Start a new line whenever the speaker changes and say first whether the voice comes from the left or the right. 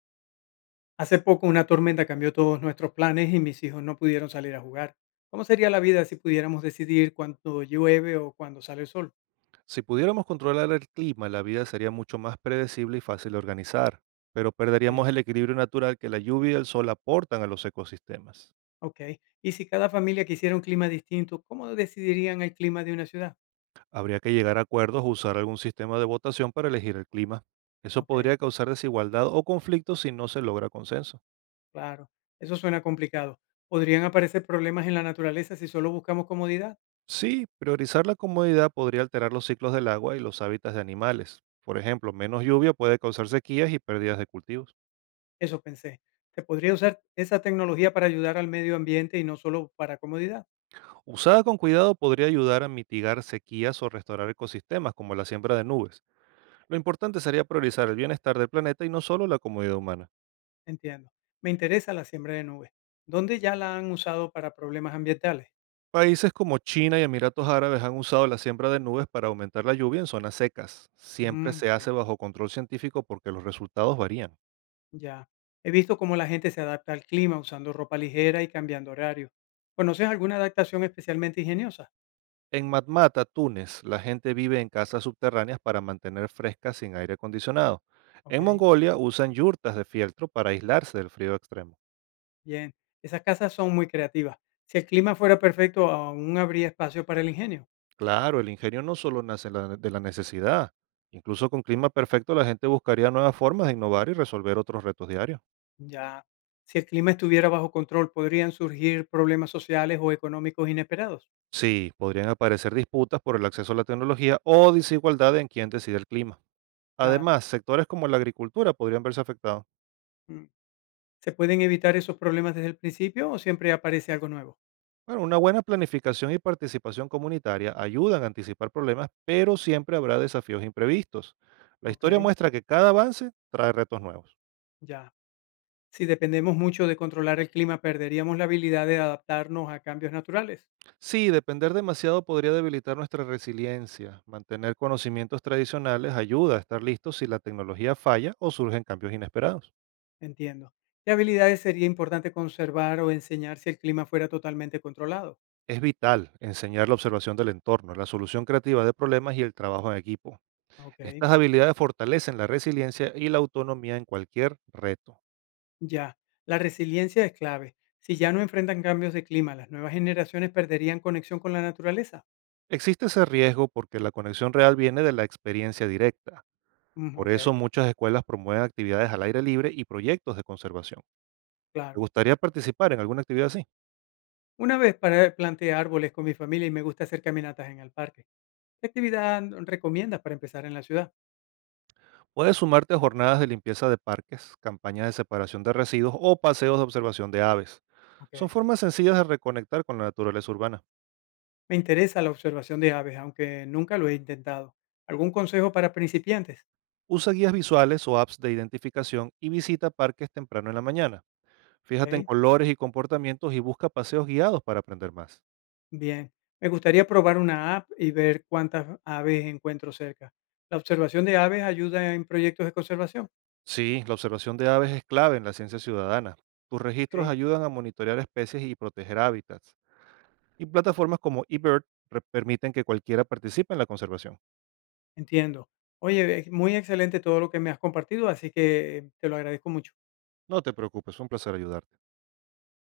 left: Hace poco una tormenta cambió todos nuestros planes y mis hijos no pudieron salir a jugar. ¿Cómo sería la vida si pudiéramos decidir cuándo llueve o cuándo sale el sol?
right: Si pudiéramos controlar el clima, la vida sería mucho más predecible y fácil de organizar, pero
left: Sí.
right: perderíamos el equilibrio natural que la lluvia y el sol aportan a los ecosistemas.
left: Ok. Y si cada familia quisiera un clima distinto, ¿cómo decidirían el clima de una ciudad?
right: Habría que llegar a acuerdos o usar algún sistema de votación para elegir el clima. Eso
left: Ok,
right: podría causar desigualdad o conflictos si no se logra consenso.
left: claro. Eso suena complicado. ¿Podrían aparecer problemas en la naturaleza si solo buscamos comodidad?
right: Sí, priorizar la comodidad podría alterar los ciclos del agua y los hábitats de animales. Por ejemplo, menos lluvia puede causar sequías y pérdidas de cultivos.
left: Eso pensé. ¿Se podría usar esa tecnología para ayudar al medio ambiente y no solo para comodidad?
right: Usada con cuidado podría ayudar a mitigar sequías o restaurar ecosistemas como la siembra de nubes. Lo importante sería priorizar el bienestar del planeta y no solo la comodidad humana.
left: Entiendo. Me interesa la siembra de nubes. ¿Dónde ya la han usado para problemas ambientales?
right: Países como China y Emiratos Árabes han usado la siembra de nubes para aumentar la lluvia en zonas secas. Siempre
left: Mm,
right: se
left: ok,
right: hace bajo control científico porque los resultados varían.
left: ya. He visto cómo la gente se adapta al clima usando ropa ligera y cambiando horario. ¿Conoces alguna adaptación especialmente ingeniosa?
right: En Matmata, Túnez, la gente vive en casas subterráneas para mantener frescas sin aire acondicionado.
left: Ok,
right: En Mongolia usan yurtas de fieltro para aislarse del frío extremo.
left: bien. Esas casas son muy creativas. Si el clima fuera perfecto, aún habría espacio para el ingenio.
right: Claro, el ingenio no solo nace la de la necesidad. Incluso con clima perfecto la gente buscaría nuevas formas de innovar y resolver otros retos diarios.
left: Ya. Si el clima estuviera bajo control, podrían surgir problemas sociales o económicos inesperados.
right: Sí, podrían aparecer disputas por el acceso a la tecnología o desigualdad en quién decide el clima.
left: Claro.
right: Además, sectores como la agricultura podrían verse afectados.
left: Mm. ¿Se pueden evitar esos problemas desde el principio o siempre aparece algo nuevo?
right: Bueno, una buena planificación y participación comunitaria ayudan a anticipar problemas, pero siempre habrá desafíos imprevistos. La historia
left: Ok,
right: muestra que cada avance trae retos nuevos.
left: ya. Si dependemos mucho de controlar el clima, perderíamos la habilidad de adaptarnos a cambios naturales.
right: Sí, depender demasiado podría debilitar nuestra resiliencia. Mantener conocimientos tradicionales ayuda a estar listos si la tecnología falla o surgen cambios inesperados.
left: Entiendo. ¿Qué habilidades sería importante conservar o enseñar si el clima fuera totalmente controlado?
right: Es vital enseñar la observación del entorno, la solución creativa de problemas y el trabajo en equipo.
left: Ok,
right: Estas habilidades fortalecen la resiliencia y la autonomía en cualquier reto.
left: ya. La resiliencia es clave. Si ya no enfrentan cambios de clima, las nuevas generaciones perderían conexión con la naturaleza.
right: Existe ese riesgo porque la conexión real viene de la experiencia directa.
left: Mm,
right: Por
left: ok,
right: eso muchas escuelas promueven actividades al aire libre y proyectos de conservación. ¿Te
left: claro.
right: gustaría participar en alguna actividad así?
left: Planté árboles con mi familia y me gusta hacer caminatas en el parque. ¿Qué actividad recomiendas para empezar en la ciudad?
right: Puedes sumarte a jornadas de limpieza de parques, campañas de separación de residuos o paseos de observación de aves. Son
left: Ok.
right: formas sencillas de reconectar con la naturaleza urbana.
left: Me interesa la observación de aves, aunque nunca lo he intentado. ¿Algún consejo para principiantes?
right: Usa guías visuales o apps de identificación y visita parques temprano en la mañana. Fíjate en
left: Ok,
right: colores y comportamientos y busca paseos guiados para aprender más.
left: bien. Me gustaría probar una app y ver cuántas aves encuentro cerca. La observación de aves ayuda en proyectos de conservación.
right: Sí, la observación de aves es clave en la ciencia ciudadana. Tus registros
left: Ok,
right: ayudan a monitorear especies y proteger hábitats. Y plataformas como eBird permiten que cualquiera participe en la conservación.
left: entiendo. Oye, es muy excelente todo lo que me has compartido, así que te lo agradezco mucho.
right: No te preocupes, fue un placer ayudarte.